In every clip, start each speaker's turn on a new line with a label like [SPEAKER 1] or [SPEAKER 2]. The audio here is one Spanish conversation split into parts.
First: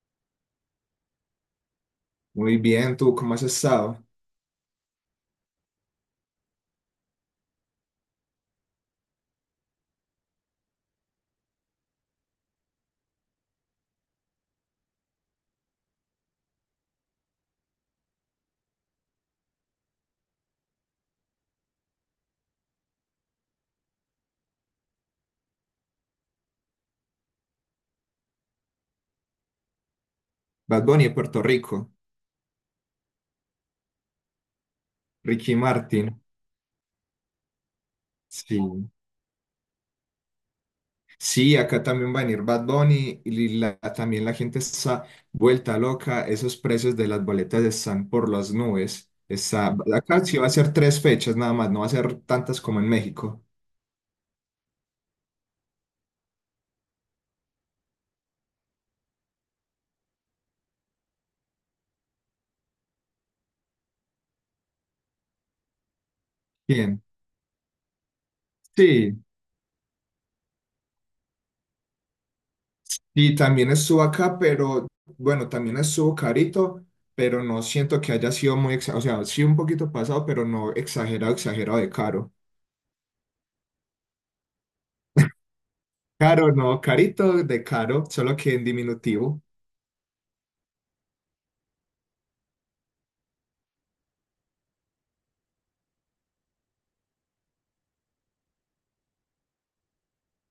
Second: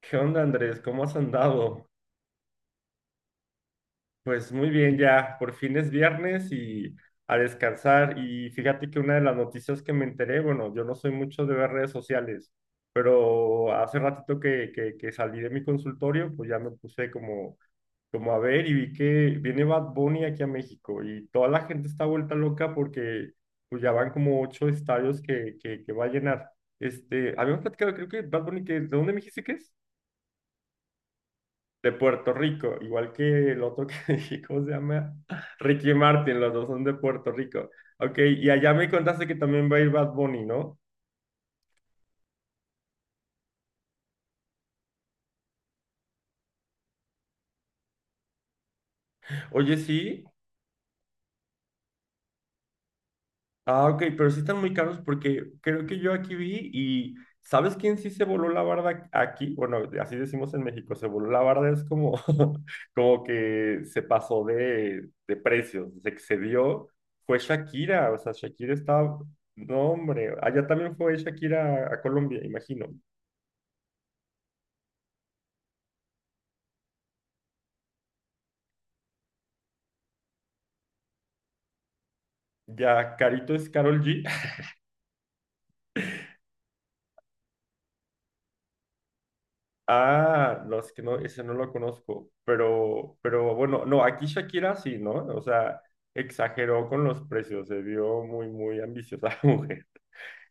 [SPEAKER 1] ¿Qué onda, Andrés? ¿Cómo has andado?
[SPEAKER 2] Muy bien, ¿tú cómo has estado?
[SPEAKER 1] Pues muy bien ya, por fin es viernes y a descansar. Y fíjate que una de las noticias que me enteré, bueno, yo no soy mucho de ver redes sociales, pero hace ratito que salí de mi consultorio, pues ya me puse como a ver y vi que viene Bad Bunny aquí a México y toda la gente está vuelta loca porque pues ya van como ocho estadios que va a llenar. Habíamos platicado, creo que Bad Bunny, ¿de dónde me dijiste que es?
[SPEAKER 2] Bad Bunny de Puerto
[SPEAKER 1] De
[SPEAKER 2] Rico,
[SPEAKER 1] Puerto Rico, igual que el otro que dije, ¿cómo se llama?
[SPEAKER 2] Ricky
[SPEAKER 1] Ricky
[SPEAKER 2] Martin.
[SPEAKER 1] Martin, los dos son de Puerto Rico. Ok, y
[SPEAKER 2] Sí,
[SPEAKER 1] allá me contaste que también va a ir Bad Bunny, ¿no?
[SPEAKER 2] sí, acá también va a venir Bad Bunny y también la gente está vuelta loca. Esos precios de las boletas están por las nubes.
[SPEAKER 1] Oye, sí.
[SPEAKER 2] Acá sí va a ser tres fechas nada más, no va a ser tantas como en México.
[SPEAKER 1] Ah, ok, pero sí están muy caros porque creo que yo aquí vi y ¿sabes quién sí se voló la barda aquí? Bueno, así decimos en México, se voló la barda, es como, como que se pasó de precios, se excedió.
[SPEAKER 2] Bien,
[SPEAKER 1] Fue Shakira, o sea, Shakira
[SPEAKER 2] sí,
[SPEAKER 1] estaba, no hombre, allá también fue Shakira a Colombia, imagino.
[SPEAKER 2] y también estuvo acá, pero bueno, también estuvo carito, pero no siento que haya sido muy, o sea, sí un poquito pasado, pero no exagerado, exagerado de caro.
[SPEAKER 1] Ya, Carito es Carol G.
[SPEAKER 2] Caro, no, carito de caro, solo que en diminutivo.
[SPEAKER 1] Ah, no, es que no, ese no lo conozco. Pero bueno, no, aquí Shakira sí, ¿no? O sea, exageró con los precios, se vio muy, muy ambiciosa la mujer.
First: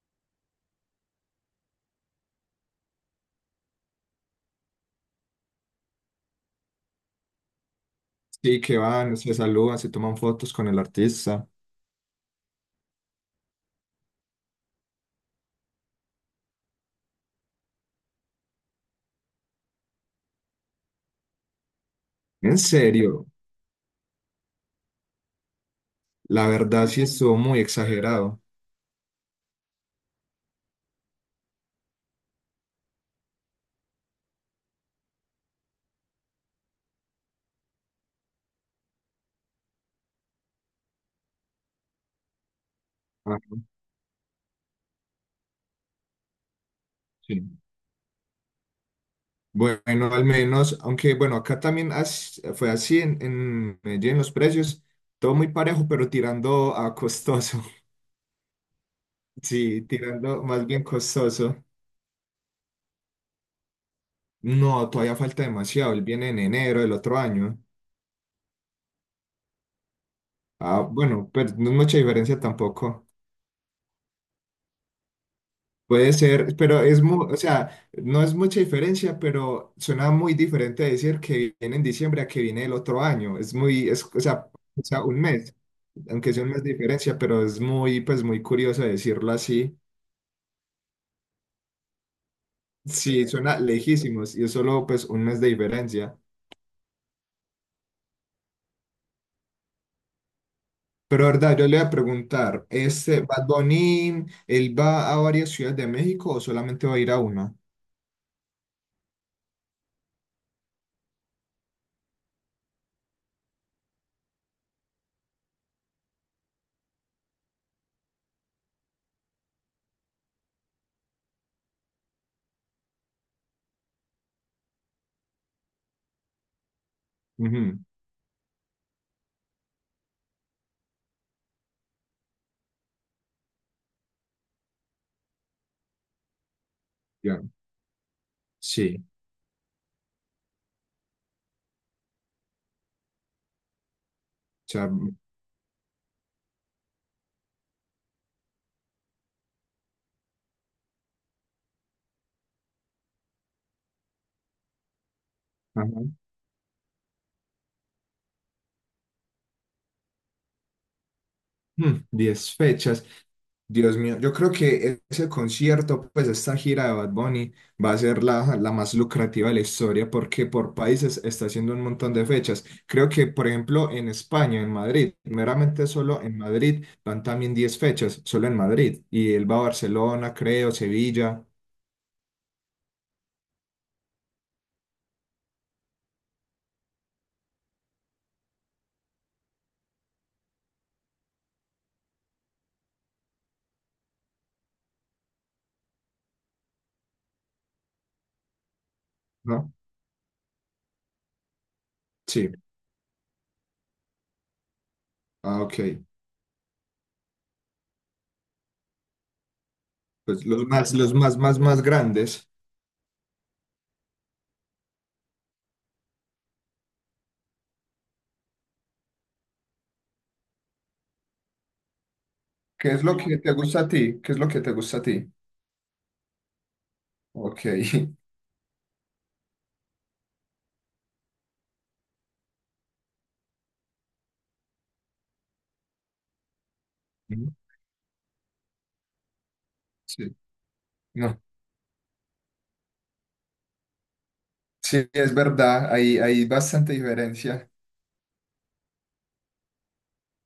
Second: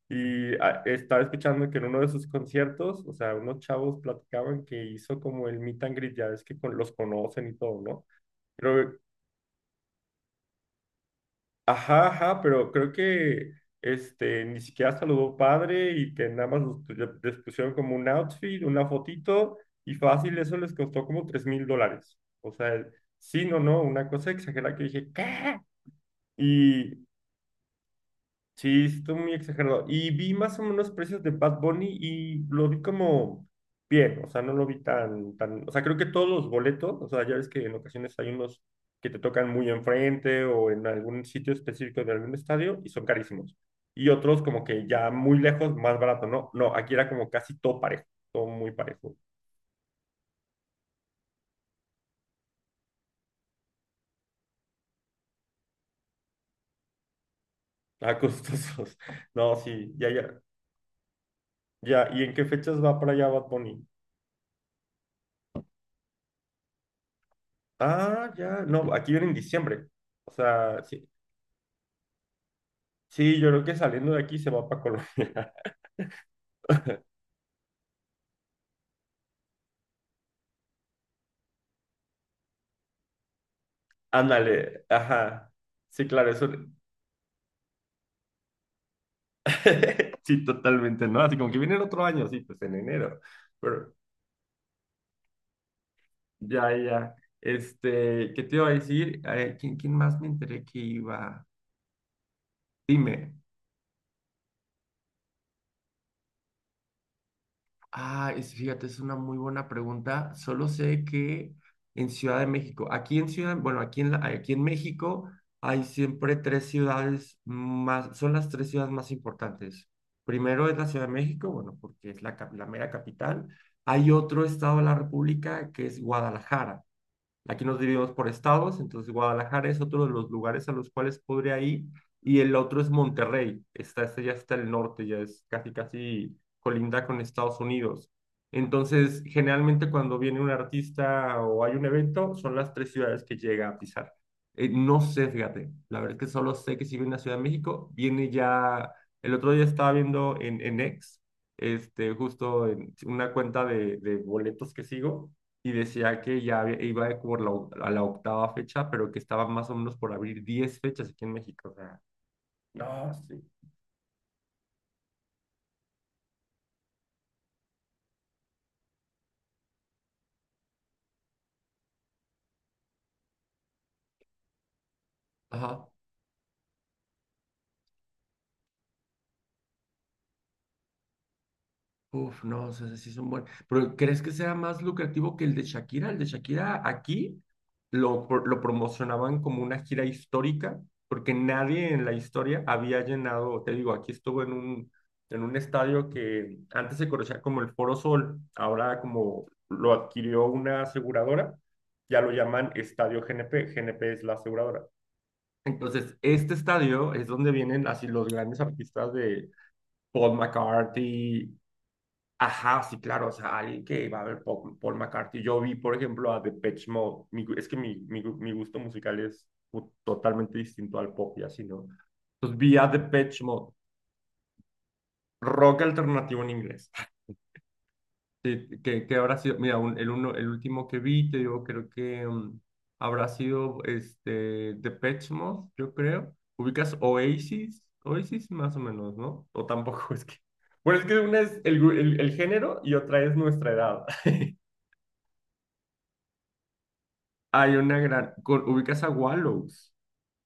[SPEAKER 1] Y ah, estaba escuchando que en uno de sus conciertos, o sea, unos chavos platicaban que hizo como el meet and greet, ya ves que los conocen y todo, ¿no?
[SPEAKER 2] Sí, que
[SPEAKER 1] Pero
[SPEAKER 2] van, se saludan, se toman fotos con el artista.
[SPEAKER 1] ajá, ajá, pero creo que este ni siquiera saludó padre y que nada más les pusieron como un outfit, una fotito y fácil, eso les costó como $3,000. O
[SPEAKER 2] En
[SPEAKER 1] sea,
[SPEAKER 2] serio,
[SPEAKER 1] sí, no, no, una cosa exagerada que dije, ¿qué?
[SPEAKER 2] la verdad sí estuvo muy exagerado.
[SPEAKER 1] Sí, sí, estuvo muy exagerado. Y vi más o menos precios de Bad Bunny y lo vi como bien, o sea, no lo vi tan, o sea, creo que todos los boletos, o sea, ya ves que en ocasiones hay unos que te tocan muy enfrente o en algún sitio específico de algún estadio y son carísimos.
[SPEAKER 2] Ajá,
[SPEAKER 1] Y otros como que ya muy lejos, más barato, ¿no? No, aquí era como
[SPEAKER 2] sí.
[SPEAKER 1] casi todo parejo, todo muy parejo.
[SPEAKER 2] Bueno, al menos, aunque bueno, acá también fue así en Medellín, los precios, todo muy parejo, pero tirando a costoso.
[SPEAKER 1] Ah, costosos. No,
[SPEAKER 2] Sí,
[SPEAKER 1] sí, ya, ya,
[SPEAKER 2] tirando más bien costoso.
[SPEAKER 1] ya. ¿Y en qué fechas va para allá Bad Bunny?
[SPEAKER 2] No, todavía falta demasiado, él viene en enero del otro año.
[SPEAKER 1] Ah, ya, no, aquí viene en diciembre. O
[SPEAKER 2] Ah,
[SPEAKER 1] sea, sí,
[SPEAKER 2] bueno, pero no es mucha diferencia tampoco.
[SPEAKER 1] sí, yo creo que saliendo de aquí se va para Colombia.
[SPEAKER 2] Puede ser, pero es o sea, no es mucha diferencia, pero suena muy diferente decir que viene en diciembre a que viene el otro año. Es muy, es, o sea, o
[SPEAKER 1] Ándale,
[SPEAKER 2] sea, un
[SPEAKER 1] ajá.
[SPEAKER 2] mes,
[SPEAKER 1] Sí, claro,
[SPEAKER 2] aunque sea
[SPEAKER 1] eso.
[SPEAKER 2] un mes de diferencia, pero es muy, pues muy curioso decirlo así.
[SPEAKER 1] Sí, totalmente, ¿no? Así como que viene el otro año, sí, pues en enero.
[SPEAKER 2] Sí, suena
[SPEAKER 1] Pero
[SPEAKER 2] lejísimos y es solo pues un mes de diferencia.
[SPEAKER 1] ya, ya. ¿Qué te iba a decir? ¿Quién más me enteré que
[SPEAKER 2] Pero
[SPEAKER 1] iba?
[SPEAKER 2] verdad, yo le voy a preguntar, ¿este
[SPEAKER 1] Dime.
[SPEAKER 2] Bad Bunny, él va a varias ciudades de México o solamente va a ir a una?
[SPEAKER 1] Ah, fíjate, es una muy buena pregunta. Solo sé que en Ciudad de México, aquí en Ciudad, bueno, aquí en México hay siempre tres ciudades más, son las tres ciudades más importantes. Primero es la Ciudad de México, bueno, porque es la mera capital. Hay otro estado de la República que es Guadalajara. Aquí nos
[SPEAKER 2] Ujú,
[SPEAKER 1] dividimos por estados, entonces Guadalajara es otro de los lugares a los cuales podría ir y el otro es Monterrey, está, este ya está el norte, ya es casi casi colinda con
[SPEAKER 2] ya,
[SPEAKER 1] Estados Unidos.
[SPEAKER 2] sí,
[SPEAKER 1] Entonces, generalmente cuando viene un artista o hay un evento, son las tres ciudades que llega a pisar.
[SPEAKER 2] o sea,
[SPEAKER 1] No sé, fíjate, la verdad es que solo sé que si viene a Ciudad de México, viene ya, el otro día estaba viendo en X, justo en una cuenta de boletos que sigo y
[SPEAKER 2] ajá.
[SPEAKER 1] decía que ya iba a la octava fecha, pero que estaban más o menos por abrir 10 fechas aquí en México. O sea,
[SPEAKER 2] Mm, 10 fechas.
[SPEAKER 1] no, sí.
[SPEAKER 2] Dios mío, yo creo que ese concierto, pues esta gira de Bad Bunny va a ser la más lucrativa de la historia porque por países está haciendo un montón de fechas. Creo que, por ejemplo, en España, en Madrid,
[SPEAKER 1] Ajá.
[SPEAKER 2] meramente solo en Madrid van también 10 fechas, solo en Madrid. Y él va a Barcelona, creo, Sevilla,
[SPEAKER 1] Uf, no, o sea, sí es un buen. Pero ¿crees que sea más lucrativo que el de Shakira? El de Shakira aquí lo promocionaban como una gira histórica, porque nadie en la historia había llenado, te digo, aquí estuvo en un estadio que antes se conocía como el Foro Sol, ahora como
[SPEAKER 2] ¿no?
[SPEAKER 1] lo adquirió una aseguradora, ya lo
[SPEAKER 2] Sí,
[SPEAKER 1] llaman Estadio GNP, GNP es la aseguradora.
[SPEAKER 2] ah, ok.
[SPEAKER 1] Entonces, este estadio es donde vienen así los grandes artistas de Paul
[SPEAKER 2] Pues los más,
[SPEAKER 1] McCartney.
[SPEAKER 2] más, más grandes.
[SPEAKER 1] Ajá, sí, claro, o sea, alguien que va a ver Paul McCartney. Yo vi, por ejemplo, a Depeche Mode. Es que mi gusto musical es totalmente distinto al pop y así, ¿no? Entonces vi a
[SPEAKER 2] ¿Qué es lo que
[SPEAKER 1] Depeche
[SPEAKER 2] te
[SPEAKER 1] Mode,
[SPEAKER 2] gusta a ti? ¿Qué es lo que te gusta a ti?
[SPEAKER 1] rock alternativo en inglés.
[SPEAKER 2] Ok.
[SPEAKER 1] Sí, que habrá sido, mira, el último que vi, te digo, creo que habrá sido Depeche Mode, yo creo. ¿Ubicas Oasis? Oasis más o menos, ¿no? O tampoco es que...
[SPEAKER 2] Sí.
[SPEAKER 1] Bueno, es que una
[SPEAKER 2] No.
[SPEAKER 1] es el, gru- el género y otra es nuestra edad.
[SPEAKER 2] Sí, es verdad, hay bastante diferencia.
[SPEAKER 1] Hay una gran... con- ¿Ubicas a Wallows?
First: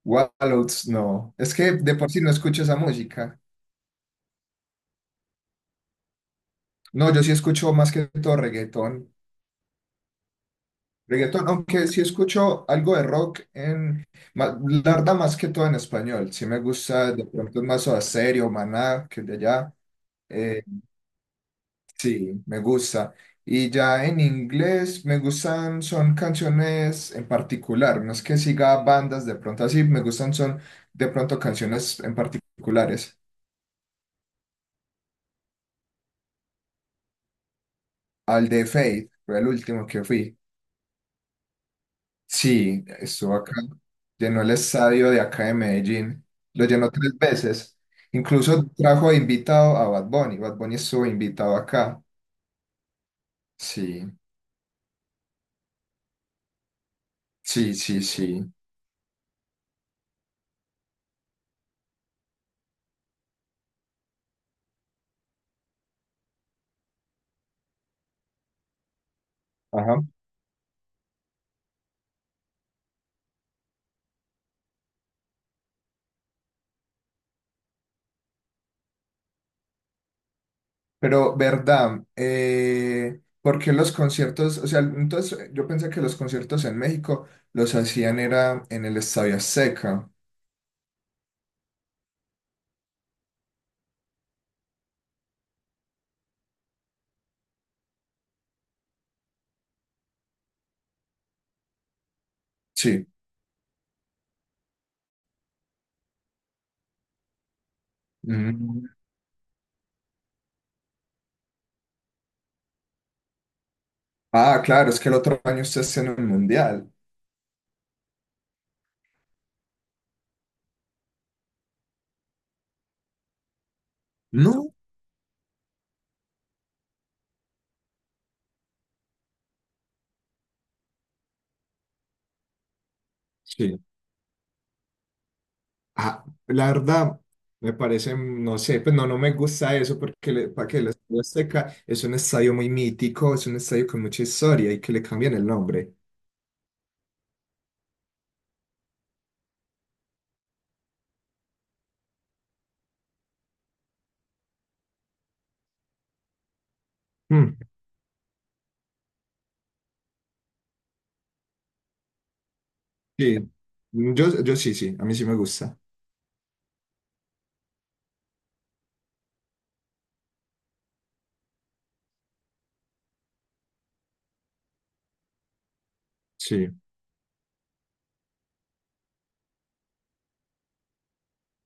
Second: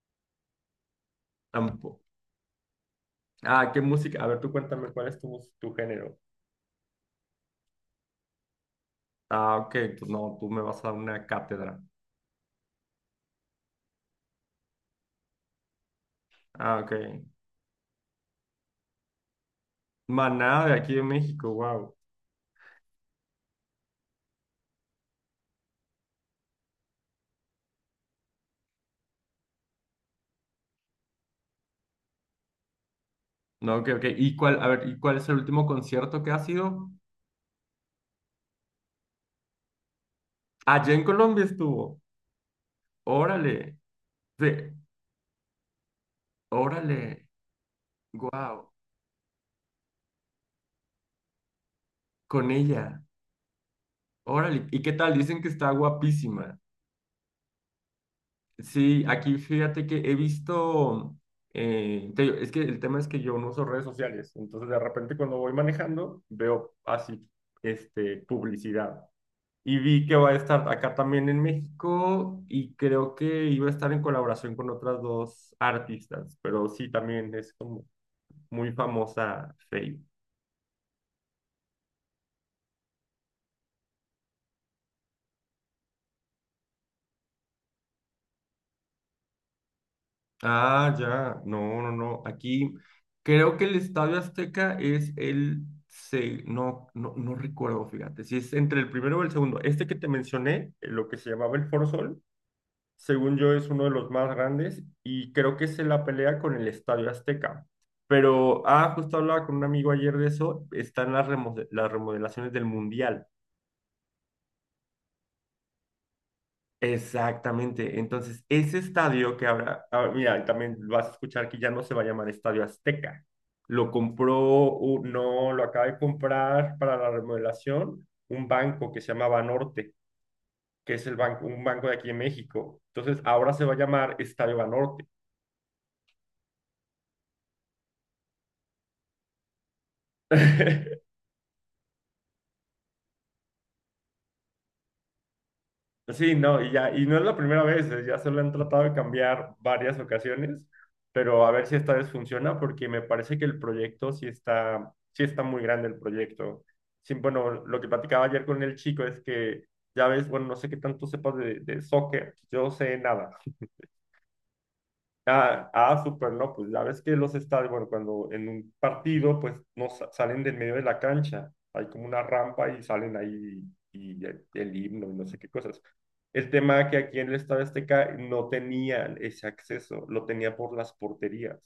[SPEAKER 2] Wallows, no. Es que de
[SPEAKER 1] Tampoco.
[SPEAKER 2] por sí no escucho esa música.
[SPEAKER 1] Ah, ¿qué música? A ver, tú cuéntame cuál es tu género.
[SPEAKER 2] No, yo sí escucho más que todo reggaetón.
[SPEAKER 1] Ah, ok. Tú, no, tú me vas a dar una
[SPEAKER 2] Reggaetón,
[SPEAKER 1] cátedra.
[SPEAKER 2] aunque sí escucho algo de rock en... La verdad, más que todo en español. Sí me
[SPEAKER 1] Ah, ok.
[SPEAKER 2] gusta, de pronto más Soda Stereo, Maná, que de allá. Eh,
[SPEAKER 1] Maná de aquí de México, wow.
[SPEAKER 2] sí, me gusta. Y ya en inglés me gustan, son canciones en particular. No es que siga bandas, de pronto así, me gustan, son de pronto canciones en particulares.
[SPEAKER 1] No, ok, ok. A ver, ¿y cuál es el último concierto que ha sido?
[SPEAKER 2] Al de Fate, fue el último que fui.
[SPEAKER 1] Allá en Colombia estuvo.
[SPEAKER 2] Sí, estuvo acá.
[SPEAKER 1] Órale.
[SPEAKER 2] Llenó
[SPEAKER 1] Sí,
[SPEAKER 2] el estadio de acá de Medellín. Lo llenó tres
[SPEAKER 1] órale.
[SPEAKER 2] veces. Incluso
[SPEAKER 1] Wow.
[SPEAKER 2] trajo de invitado a Bad Bunny. Bad Bunny estuvo invitado acá.
[SPEAKER 1] Con ella.
[SPEAKER 2] Sí,
[SPEAKER 1] Órale. ¿Y qué tal? Dicen que está guapísima.
[SPEAKER 2] sí, sí, sí.
[SPEAKER 1] Sí, aquí fíjate que he visto, te digo, es que el tema es que yo no uso redes sociales, entonces de repente cuando voy manejando veo así, publicidad. Y
[SPEAKER 2] Ajá.
[SPEAKER 1] vi que va a estar acá también en México y creo que iba a estar en colaboración con otras dos artistas, pero sí, también es como muy famosa Faye.
[SPEAKER 2] Pero, ¿verdad? ¿Por qué los conciertos? O sea, entonces yo pensé que los conciertos en México los hacían era en el Estadio Azteca.
[SPEAKER 1] Ah, ya, no, no, no. Aquí creo que el Estadio Azteca es no, no, no recuerdo, fíjate, si es entre el primero o el segundo. Este que te mencioné, lo que se llamaba el Foro Sol,
[SPEAKER 2] Sí.
[SPEAKER 1] según yo es uno de los más grandes y creo que es en la pelea con el Estadio Azteca. Pero,
[SPEAKER 2] Mm.
[SPEAKER 1] justo hablaba con un amigo ayer de eso, están las remodelaciones del Mundial.
[SPEAKER 2] Ah, claro, es que el otro año ustedes tienen el mundial.
[SPEAKER 1] Exactamente. Entonces, ese estadio que ahora, mira, también vas a escuchar que ya no se va a llamar Estadio Azteca. Lo compró,
[SPEAKER 2] No.
[SPEAKER 1] no, lo acaba de comprar para la remodelación un banco que se llama Banorte, que es el banco, un banco de aquí en México. Entonces, ahora se va a
[SPEAKER 2] Sí.
[SPEAKER 1] llamar Estadio Banorte.
[SPEAKER 2] Ah, la verdad, me parece, no sé, pues no, no me gusta eso porque para que el Estadio Azteca es un estadio muy mítico, es un estadio con mucha historia y que le cambien el nombre.
[SPEAKER 1] Sí, no, y ya, y no es la primera vez, ya se lo han tratado de cambiar varias ocasiones, pero a ver si esta vez funciona, porque me parece que el proyecto sí está, muy grande el proyecto. Sí, bueno,
[SPEAKER 2] Mm,
[SPEAKER 1] lo que platicaba ayer con el chico es que, ya ves, bueno, no sé qué tanto sepas de soccer, yo sé nada.
[SPEAKER 2] sí, mm, yo sí, sí, a mí sí me
[SPEAKER 1] Ah,
[SPEAKER 2] gusta.
[SPEAKER 1] ah, súper, no, pues la vez que los estadios, bueno, cuando en un partido, pues no sa- salen del medio de la cancha, hay como una rampa y salen ahí y el himno y no sé qué cosas. El
[SPEAKER 2] Sí.
[SPEAKER 1] tema que aquí en el Estadio Azteca no tenían ese acceso, lo tenía por las porterías.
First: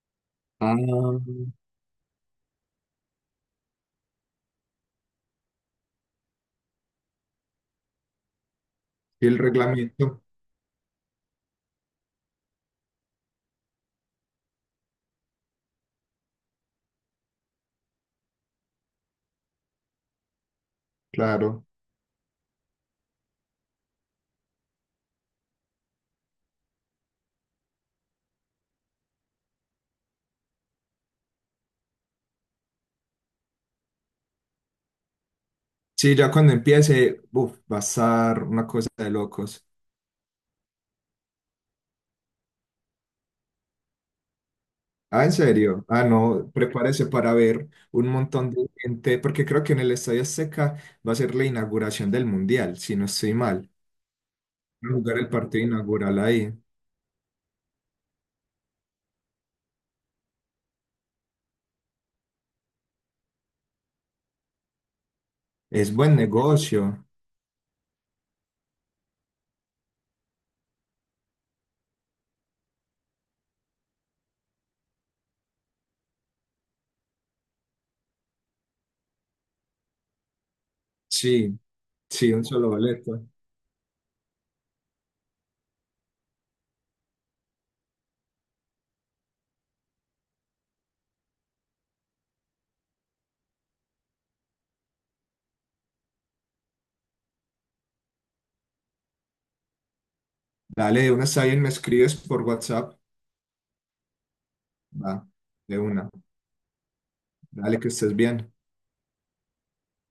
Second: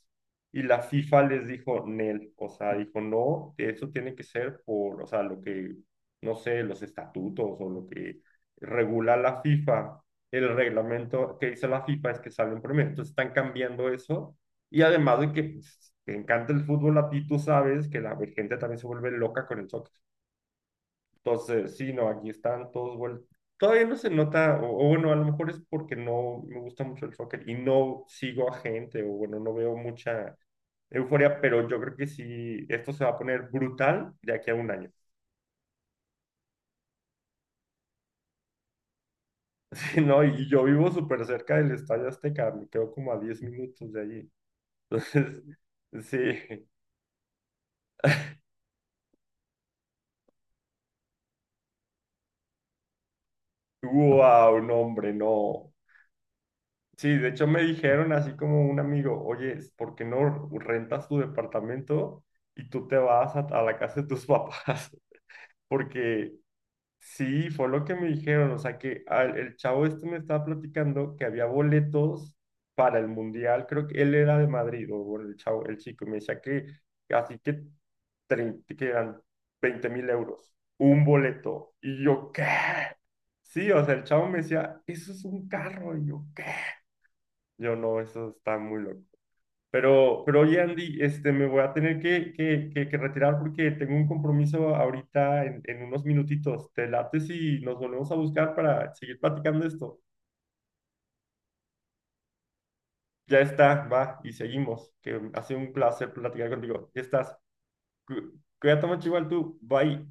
[SPEAKER 1] Y
[SPEAKER 2] Ah,
[SPEAKER 1] la FIFA les dijo, Nel, o sea, dijo, no, eso tiene que ser por, o sea, lo que, no sé, los estatutos o lo que regula
[SPEAKER 2] y el
[SPEAKER 1] la FIFA,
[SPEAKER 2] reglamento,
[SPEAKER 1] el reglamento que dice la FIFA es que sale un promedio. Entonces están cambiando eso. Y además de que pues, te encanta el fútbol a ti, tú sabes que la gente también se vuelve loca con el soccer.
[SPEAKER 2] claro.
[SPEAKER 1] Entonces, sí, no, aquí están todos vueltos. Todavía no se nota, o bueno, a lo mejor es porque no me gusta mucho el soccer y no sigo a gente, o bueno, no veo mucha euforia, pero yo creo que sí, esto se va a poner brutal de aquí a un año.
[SPEAKER 2] Sí, ya cuando empiece, uf, va a estar una cosa de locos.
[SPEAKER 1] Sí, no, y yo vivo súper cerca del Estadio Azteca, me quedo como a 10 minutos de allí.
[SPEAKER 2] Ah, ¿en
[SPEAKER 1] Entonces,
[SPEAKER 2] serio? Ah,
[SPEAKER 1] sí,
[SPEAKER 2] no, prepárese para ver un montón de gente, porque creo que en el Estadio Azteca va a ser la inauguración del Mundial, si no estoy mal.
[SPEAKER 1] wow, no,
[SPEAKER 2] A
[SPEAKER 1] hombre,
[SPEAKER 2] jugar el partido
[SPEAKER 1] no.
[SPEAKER 2] inaugural ahí.
[SPEAKER 1] Sí, de hecho me dijeron así como un amigo, oye, ¿por qué no rentas tu departamento y tú te vas a la casa de tus papás?
[SPEAKER 2] Es buen
[SPEAKER 1] Porque
[SPEAKER 2] negocio.
[SPEAKER 1] Sí, fue lo que me dijeron, o sea que el chavo este me estaba platicando que había boletos para el mundial, creo que él era de Madrid, o bueno, el chavo, el chico, y me decía que así que, 30 que eran 20.000 euros, un
[SPEAKER 2] Sí,
[SPEAKER 1] boleto, y yo,
[SPEAKER 2] sí,
[SPEAKER 1] ¿qué?
[SPEAKER 2] un solo boleto.
[SPEAKER 1] Sí, o sea, el chavo me decía, eso es un carro, y yo, ¿qué? Yo no, eso está muy loco. Pero oye, Andy, me voy a tener que retirar porque tengo un compromiso ahorita en unos minutitos. ¿Te late si nos volvemos a buscar para seguir platicando esto?
[SPEAKER 2] Dale, de una está bien, me escribes por WhatsApp.
[SPEAKER 1] Ya está, va, y seguimos.
[SPEAKER 2] Va,
[SPEAKER 1] Que ha sido un
[SPEAKER 2] de una.
[SPEAKER 1] placer platicar contigo. Ya estás.
[SPEAKER 2] Dale, que estés
[SPEAKER 1] Cu-
[SPEAKER 2] bien.
[SPEAKER 1] Cuídate mucho igual tú. Bye.